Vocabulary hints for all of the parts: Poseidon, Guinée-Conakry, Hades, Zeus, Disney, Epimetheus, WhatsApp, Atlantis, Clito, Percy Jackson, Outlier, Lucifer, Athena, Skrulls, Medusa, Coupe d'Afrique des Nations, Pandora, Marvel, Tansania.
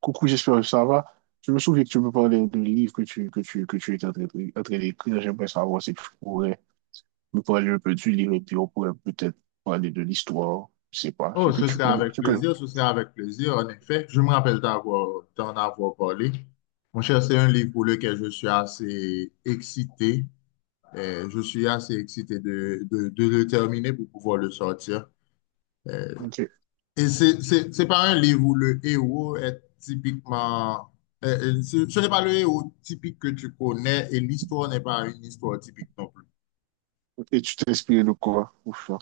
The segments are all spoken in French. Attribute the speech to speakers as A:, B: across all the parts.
A: Coucou, j'espère que ça va. Je me souviens que tu me parlais d'un livre que tu étais en train d'écrire. J'aimerais savoir si tu pourrais me parler un peu du livre et puis on pourrait peut-être parler de l'histoire. Je sais pas. Ce
B: Oh,
A: que
B: ce
A: tu
B: serait
A: peux.
B: avec plaisir, ce serait avec plaisir, en effet. Je me rappelle d'en avoir parlé. Mon cher, c'est un livre pour lequel je suis assez excité. Je suis assez excité de le terminer pour pouvoir le sortir. Euh,
A: Ok.
B: et c'est pas un livre où le héros est typiquement... ce n'est pas le héros typique que tu connais et l'histoire n'est pas une histoire typique non plus.
A: Et tu t'es inspiré de quoi pour ça?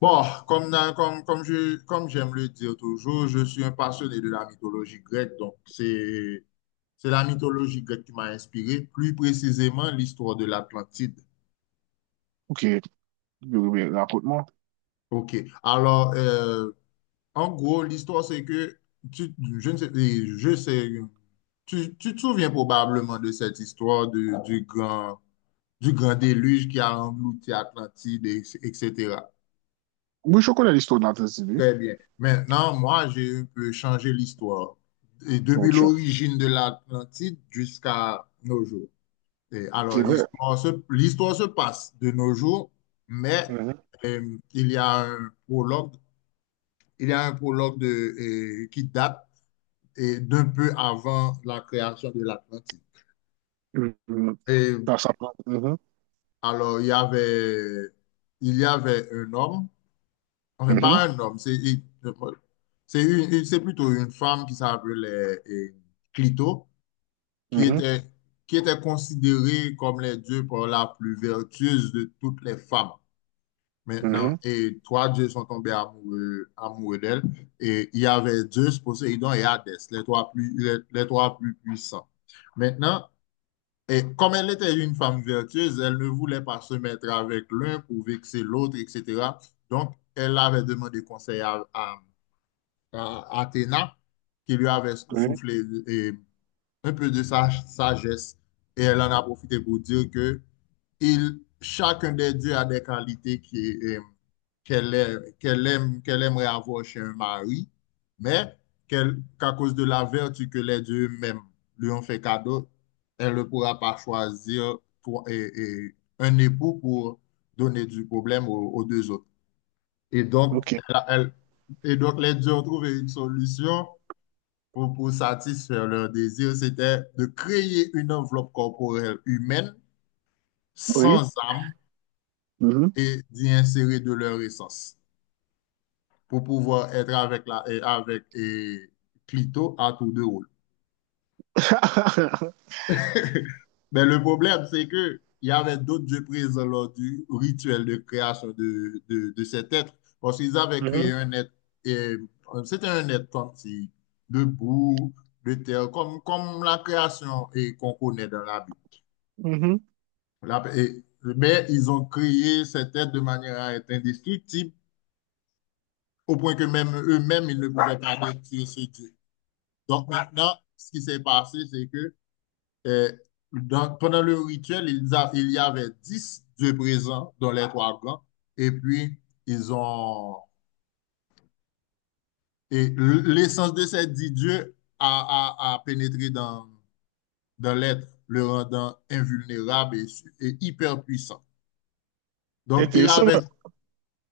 B: Bon, comme comme j'aime le dire toujours, je suis un passionné de la mythologie grecque, c'est la mythologie grecque qui m'a inspiré, plus précisément l'histoire de l'Atlantide.
A: Ok. Oui, oui, oui, raconte-moi.
B: OK. Alors, en gros, l'histoire, c'est que, tu, je ne sais, et je sais, tu te souviens probablement de du grand déluge qui a englouti Atlantide, etc.
A: Oui, je connais l'histoire de la Tanzanie.
B: Très bien. Maintenant, moi, j'ai un peu changé l'histoire. Et
A: Donc,
B: depuis
A: tu-
B: l'origine de l'Atlantide jusqu'à nos jours. Et
A: c'est
B: alors,
A: vrai.
B: l'histoire se passe de nos jours, mais
A: Mhm.
B: euh, il y a un prologue, il y a un prologue qui date d'un peu avant la création de l'Atlantide.
A: Mhm.
B: Et
A: Ça prend. Mhm.
B: alors, il y avait un homme. Enfin,
A: Mhm.
B: pas un homme, c'est il- c'est une- c'est plutôt une femme qui s'appelait Clito, qui
A: Mhm.
B: était, qui était considérée comme les dieux pour la plus vertueuse de toutes les femmes. Maintenant,
A: Mhm.
B: et trois dieux sont tombés amoureux d'elle. Et il y avait Zeus, Poséidon et Hadès, les trois plus puissants. Maintenant, et comme elle était une femme vertueuse, elle ne voulait pas se mettre avec l'un pour vexer l'autre, etc. Donc, elle avait demandé conseil à Athéna qui lui avait
A: Oui,
B: soufflé et un peu de sa sagesse et elle en a profité pour dire que chacun des dieux a des qualités qui, qu'elle aimerait avoir chez un mari, mais qu'à cause de la vertu que les dieux eux-mêmes lui ont fait cadeau, elle ne pourra pas choisir un époux pour donner du problème aux deux autres. Et donc,
A: ok.
B: elle a- elle- et donc, les deux ont trouvé une solution pour satisfaire leur désir. C'était de créer une enveloppe corporelle humaine,
A: Oui.
B: sans âme,
A: Mhm.
B: et d'y insérer de leur essence pour pouvoir être avec, la, et avec et Clito à tour de rôle. Mais le problème, c'est que il y avait d'autres dieux présents lors du rituel de création de cet être. Parce qu'ils avaient créé
A: Mhm.
B: un être, et, c'était un être comme si, de boue, de terre, comme la création qu'on connaît dans la Bible.
A: Mhm.
B: Mais ils ont créé cet être de manière à être indestructible, au point que même eux-mêmes, ils ne pouvaient pas détruire ce Dieu. Donc maintenant, ce qui s'est passé, c'est que. Et donc, pendant le rituel, il y avait dix dieux présents dans les trois camps. Et puis, ils ont. L'essence de ces dix dieux a pénétré dans l'être, le rendant invulnérable et hyper puissant. Donc,
A: Intéressant, ouais.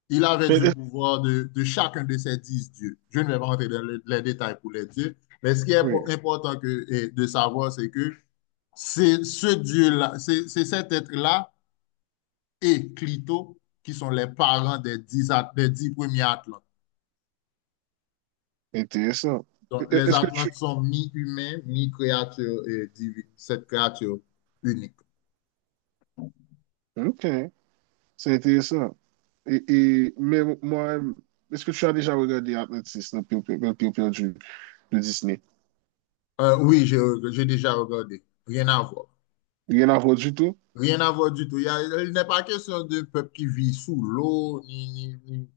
B: il avait
A: Mais-
B: du
A: euh,
B: pouvoir de chacun de ces dix dieux. Je ne vais pas rentrer dans les détails pour les dieux, mais ce qui est
A: oui,
B: important que, et de savoir, c'est que c'est ce dieu-là, c'est cet être-là et Clito, qui sont les parents des dix premiers Atlantes.
A: intéressant.
B: Donc, les
A: Est-ce que tu...
B: Atlantes sont mi-humains, mi-créatures et cette créature unique.
A: Ok. C'est intéressant. Et, mais moi, est-ce que tu as déjà regardé Atlantis, le pire pire du de Disney?
B: Oui, j'ai déjà regardé. Rien à voir.
A: Rien à voir du tout?
B: Rien à voir du tout. Il n'est pas question de peuple qui vit sous l'eau,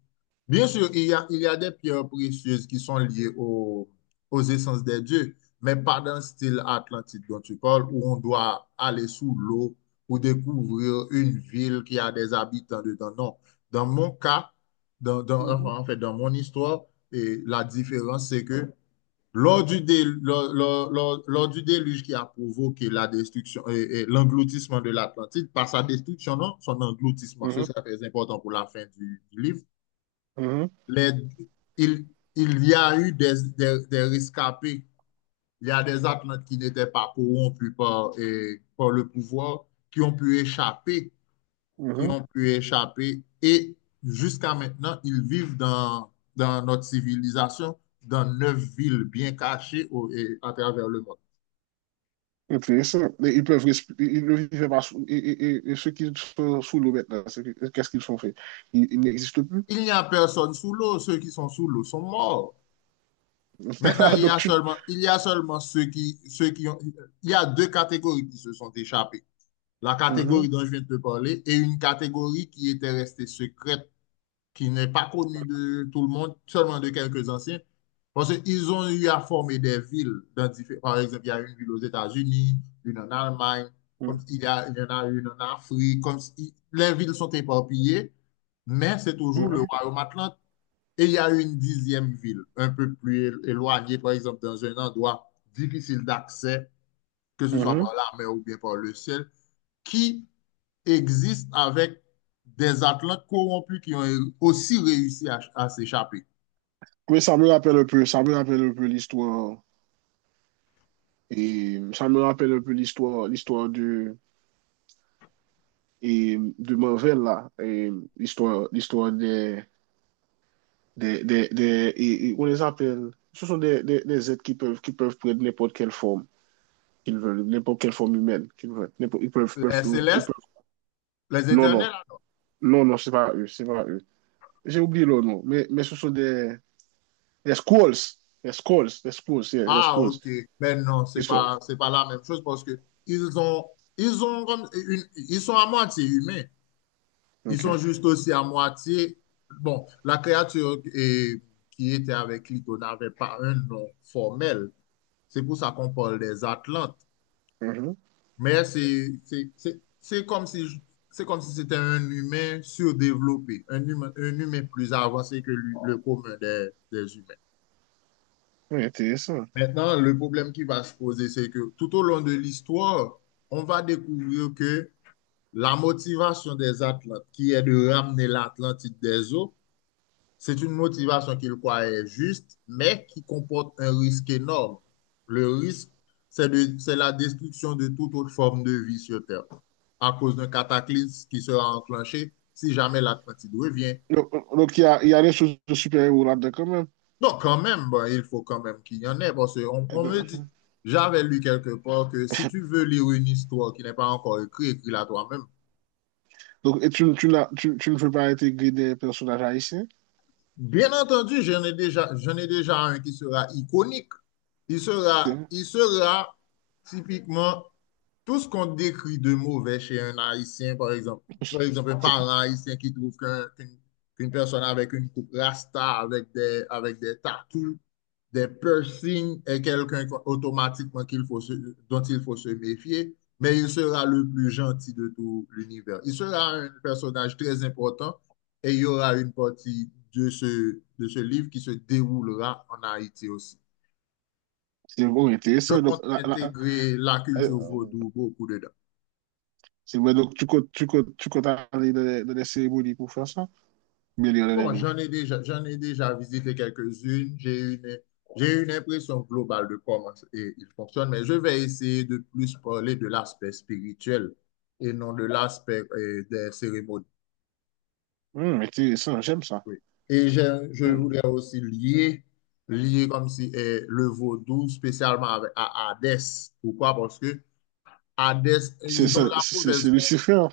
B: bien sûr, il y a des pierres précieuses qui sont liées aux essences des dieux, mais pas dans le style atlantique dont tu parles, où on doit aller sous l'eau pour découvrir une ville qui a des habitants dedans. Non. Dans mon cas,
A: Mhm.
B: enfin, en fait, dans mon histoire, et la différence, c'est que lors du, dé- lors- lors- lors- du déluge qui a provoqué la destruction et l'engloutissement de l'Atlantide, par sa destruction, non, son engloutissement, ce
A: Mhm,
B: sera très important pour la fin du livre.
A: mhm,
B: Les- il, il y a eu des rescapés, il y a des Atlantes qui n'étaient pas corrompus par le pouvoir, qui ont pu échapper, qui
A: mhm.
B: ont pu échapper, et jusqu'à maintenant, ils vivent dans notre civilisation, dans neuf villes bien cachées à travers le monde.
A: Intéressant. Mais ils peuvent, ils ne vivent pas sous, et ceux qui sont sous l'eau maintenant, qu'est-ce qu'ils ont fait? Ils n'existent plus.
B: Il n'y a personne sous l'eau. Ceux qui sont sous l'eau sont morts. Maintenant,
A: Donc tu.
B: il y a seulement ceux qui ont, il y a deux catégories qui se sont échappées. La
A: Mhm,
B: catégorie dont je viens de te parler et une catégorie qui était restée secrète, qui n'est pas connue de tout le monde, seulement de quelques anciens. Parce qu'ils ont eu à former des villes. Par exemple, il y a une ville aux États-Unis, une en Allemagne, comme
A: mhm,
B: il y en a une en Afrique, comme si les villes sont éparpillées, mais c'est toujours le
A: mhm,
B: royaume atlantique et il y a une dixième ville, un peu plus éloignée, par exemple, dans un endroit difficile d'accès, que ce soit par
A: mhm.
B: la mer ou bien par le ciel, qui existe avec des Atlantes corrompus qui ont aussi réussi à s'échapper.
A: Oui, ça me rappelle un peu l'histoire. Et ça me rappelle un peu l'histoire, l'histoire de Marvel là, et l'histoire des et on les appelle, ce sont des, des êtres qui peuvent prendre n'importe quelle forme qu'ils veulent, n'importe quelle forme humaine qu'ils veulent. Ils peuvent,
B: Les
A: ils
B: célestes,
A: peuvent-
B: les
A: non, non,
B: éternels,
A: non, non, c'est pas eux, c'est pas eux. J'ai oublié leur nom, mais ce sont des Skrulls, des Skrulls, yeah, des
B: ah
A: Skrulls.
B: ok, mais non,
A: Ils sont,
B: c'est pas la même chose parce que ils ont, ils ont comme une- ils sont à moitié humains. Ils
A: ok.
B: sont juste aussi à moitié. Bon, la créature eh, qui était avec Clito n'avait pas un nom formel. C'est pour ça qu'on parle des Atlantes.
A: Mhm.
B: Mais c'est comme si c'était un humain surdéveloppé, un humain plus avancé que le commun des humains.
A: Oui, intéressant.
B: Maintenant, le problème qui va se poser, c'est que tout au long de l'histoire, on va découvrir que la motivation des Atlantes, qui est de ramener l'Atlantide des eaux, c'est une motivation qu'il croit juste, mais qui comporte un risque énorme. Le risque, c'est la destruction de toute autre forme de vie sur Terre à cause d'un cataclysme qui sera enclenché si jamais l'Atlantide revient.
A: Donc, il y a des choses de super-héros là-dedans quand
B: Donc, quand même, bon, il faut quand même qu'il y en ait parce qu'on on me dit,
A: même.
B: j'avais lu quelque part que si tu veux lire une histoire qui n'est pas encore écrite, écris-la toi-même.
A: Donc, et tu, tu, tu ne veux pas intégrer des personnages haïtiens?
B: Bien entendu, j'en ai déjà un qui sera iconique.
A: C'est
B: Il sera typiquement tout ce qu'on décrit de mauvais chez un Haïtien, par exemple. Par exemple, un parent haïtien qui trouve qu'une personne avec une coupe rasta, avec des tattoos, des piercings, est quelqu'un automatiquement dont il faut se méfier, mais il sera le plus gentil de tout l'univers. Il sera un personnage très important et il y aura une partie de ce livre qui se déroulera en Haïti aussi.
A: c'est bon,
B: Je
A: intéressant.
B: compte intégrer la culture
A: Euh,
B: vaudou beaucoup dedans.
A: c'est vrai, donc tu comptes, tu comptes, tu comptes aller dans les cérémonies pour faire ça, mais lire dans les
B: Bon,
A: livres.
B: j'en ai déjà visité quelques-unes. J'ai une impression globale de comment il fonctionne, mais je vais essayer de plus parler de l'aspect spirituel et non de l'aspect des cérémonies.
A: Intéressant, j'aime ça.
B: Oui. Et je
A: Hum.
B: voudrais aussi lier, lier comme si le vaudou spécialement à Hadès. Pourquoi? Parce que Hadès,
A: C'est
B: ils ont
A: ça, c'est Lucifer.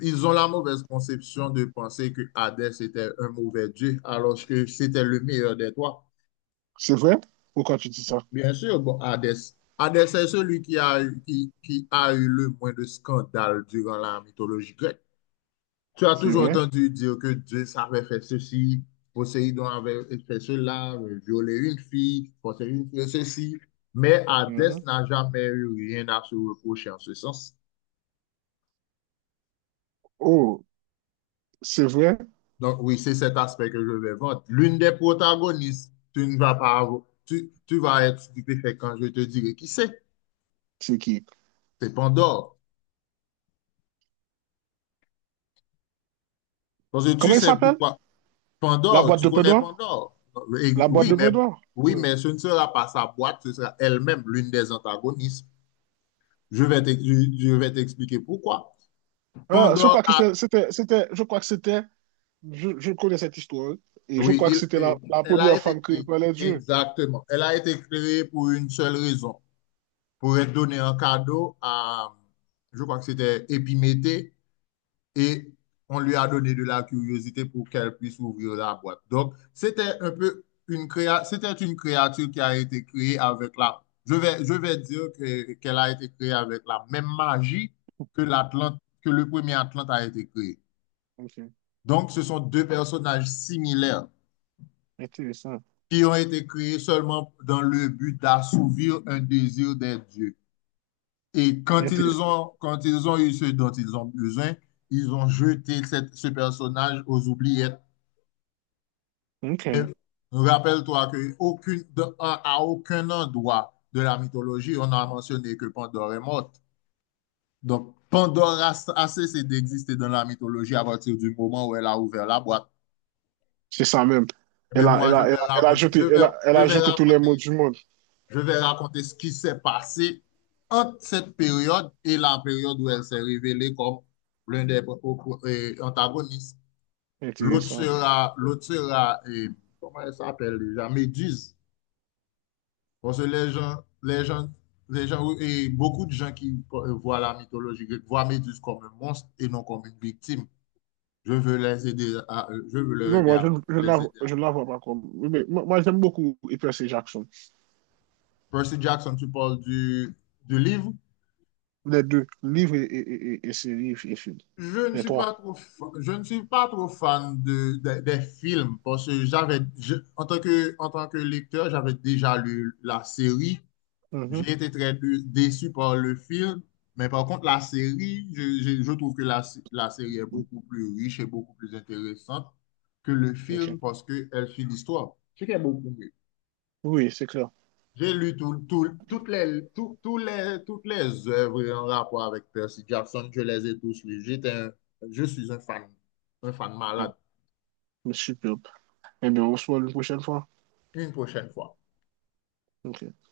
B: ils ont la mauvaise conception de penser que Hadès était un mauvais dieu, alors que c'était le meilleur des trois.
A: C'est vrai? Pourquoi tu dis ça?
B: Bien sûr, bon, Hadès est celui qui a eu, qui a eu le moins de scandales durant la mythologie grecque. Tu as
A: C'est
B: toujours
A: vrai?
B: entendu dire que Dieu savait faire ceci, Poséidon avait fait cela, violer une fille, Poséidon fait ceci, mais Hadès
A: Mhm.
B: n'a jamais eu rien à se reprocher en ce sens.
A: Oh, c'est vrai?
B: Donc, oui, c'est cet aspect que je vais vendre. L'une des protagonistes, tu ne vas pas avoir, tu vas être stupéfait quand je te dirai qui c'est.
A: C'est qui?
B: C'est Pandore. Parce que tu
A: Comment il
B: sais
A: s'appelle?
B: pourquoi.
A: La
B: Pandore,
A: boîte
B: tu
A: de
B: connais
A: Pandore?
B: Pandore. Et
A: La boîte de Pandore?
B: oui,
A: Oui.
B: mais ce ne sera pas sa boîte, ce sera elle-même l'une des antagonistes. Je vais t'expliquer pourquoi.
A: Ah,
B: Pandore a,
A: je crois que c'était. Je connais cette histoire et je
B: oui,
A: crois que
B: il-
A: c'était la
B: elle a
A: première
B: été
A: femme créée
B: créée.
A: par les dieux.
B: Exactement. Elle a été créée pour une seule raison, pour donner un cadeau à, je crois que c'était Épiméthée, et on lui a donné de la curiosité pour qu'elle puisse ouvrir la boîte. Donc, c'était un peu c'était une créature qui a été créée avec la, je vais dire qu'elle a été créée avec la même magie que l'Atlante, que le premier Atlante a été créé.
A: Ok,
B: Donc, ce sont deux personnages similaires
A: intéressant.
B: qui ont été créés seulement dans le but d'assouvir un désir des dieux. Et
A: Intéressant.
B: quand ils ont eu ce dont ils ont besoin, ils ont jeté ce personnage aux oubliettes. Mais
A: Ok,
B: rappelle-toi qu'aucune, à aucun endroit de la mythologie, on a mentionné que Pandore est morte. Donc, Pandore a, a cessé d'exister dans la mythologie à partir du moment où elle a ouvert la boîte.
A: c'est ça même.
B: Mais
A: Elle a,
B: moi,
A: elle a, elle a, elle a jeté, elle a, elle
B: je
A: a
B: vais
A: jeté tous les
B: raconter
A: mots du monde.
B: je vais raconter ce qui s'est passé entre cette période et la période où elle s'est révélée comme l'un des antagonistes.
A: Intéressant.
B: L'autre sera, et, comment elle s'appelle déjà, Méduse. Parce que les gens, oui, et beaucoup de gens qui voient la mythologie grecque voient Méduse comme un monstre et non comme une victime. Je veux leur
A: Non,
B: aider
A: moi,
B: à, les aider
A: je ne la
B: à.
A: vois pas comme. Mais moi, moi, j'aime beaucoup Hyper C. Jackson.
B: Percy Jackson, tu parles du livre?
A: Les deux, livres et séries et films. Les trois.
B: Je ne suis pas trop fan des films parce que en tant que, en tant que lecteur, j'avais déjà lu la série.
A: Mhm.
B: J'ai été très dé- déçu par le film, mais par contre, la série, je trouve que la série est beaucoup plus riche et beaucoup plus intéressante que le
A: Ok.
B: film parce qu'elle suit l'histoire, ce qui est beaucoup mieux.
A: Oui, c'est clair.
B: J'ai lu tout- tout- Toutes les, toutes les œuvres en rapport avec Percy Jackson. Je les ai tous lus. Je suis un fan
A: Mm.
B: malade.
A: Superbe. Eh bien, on se voit une prochaine fois.
B: Une prochaine fois.
A: Ok.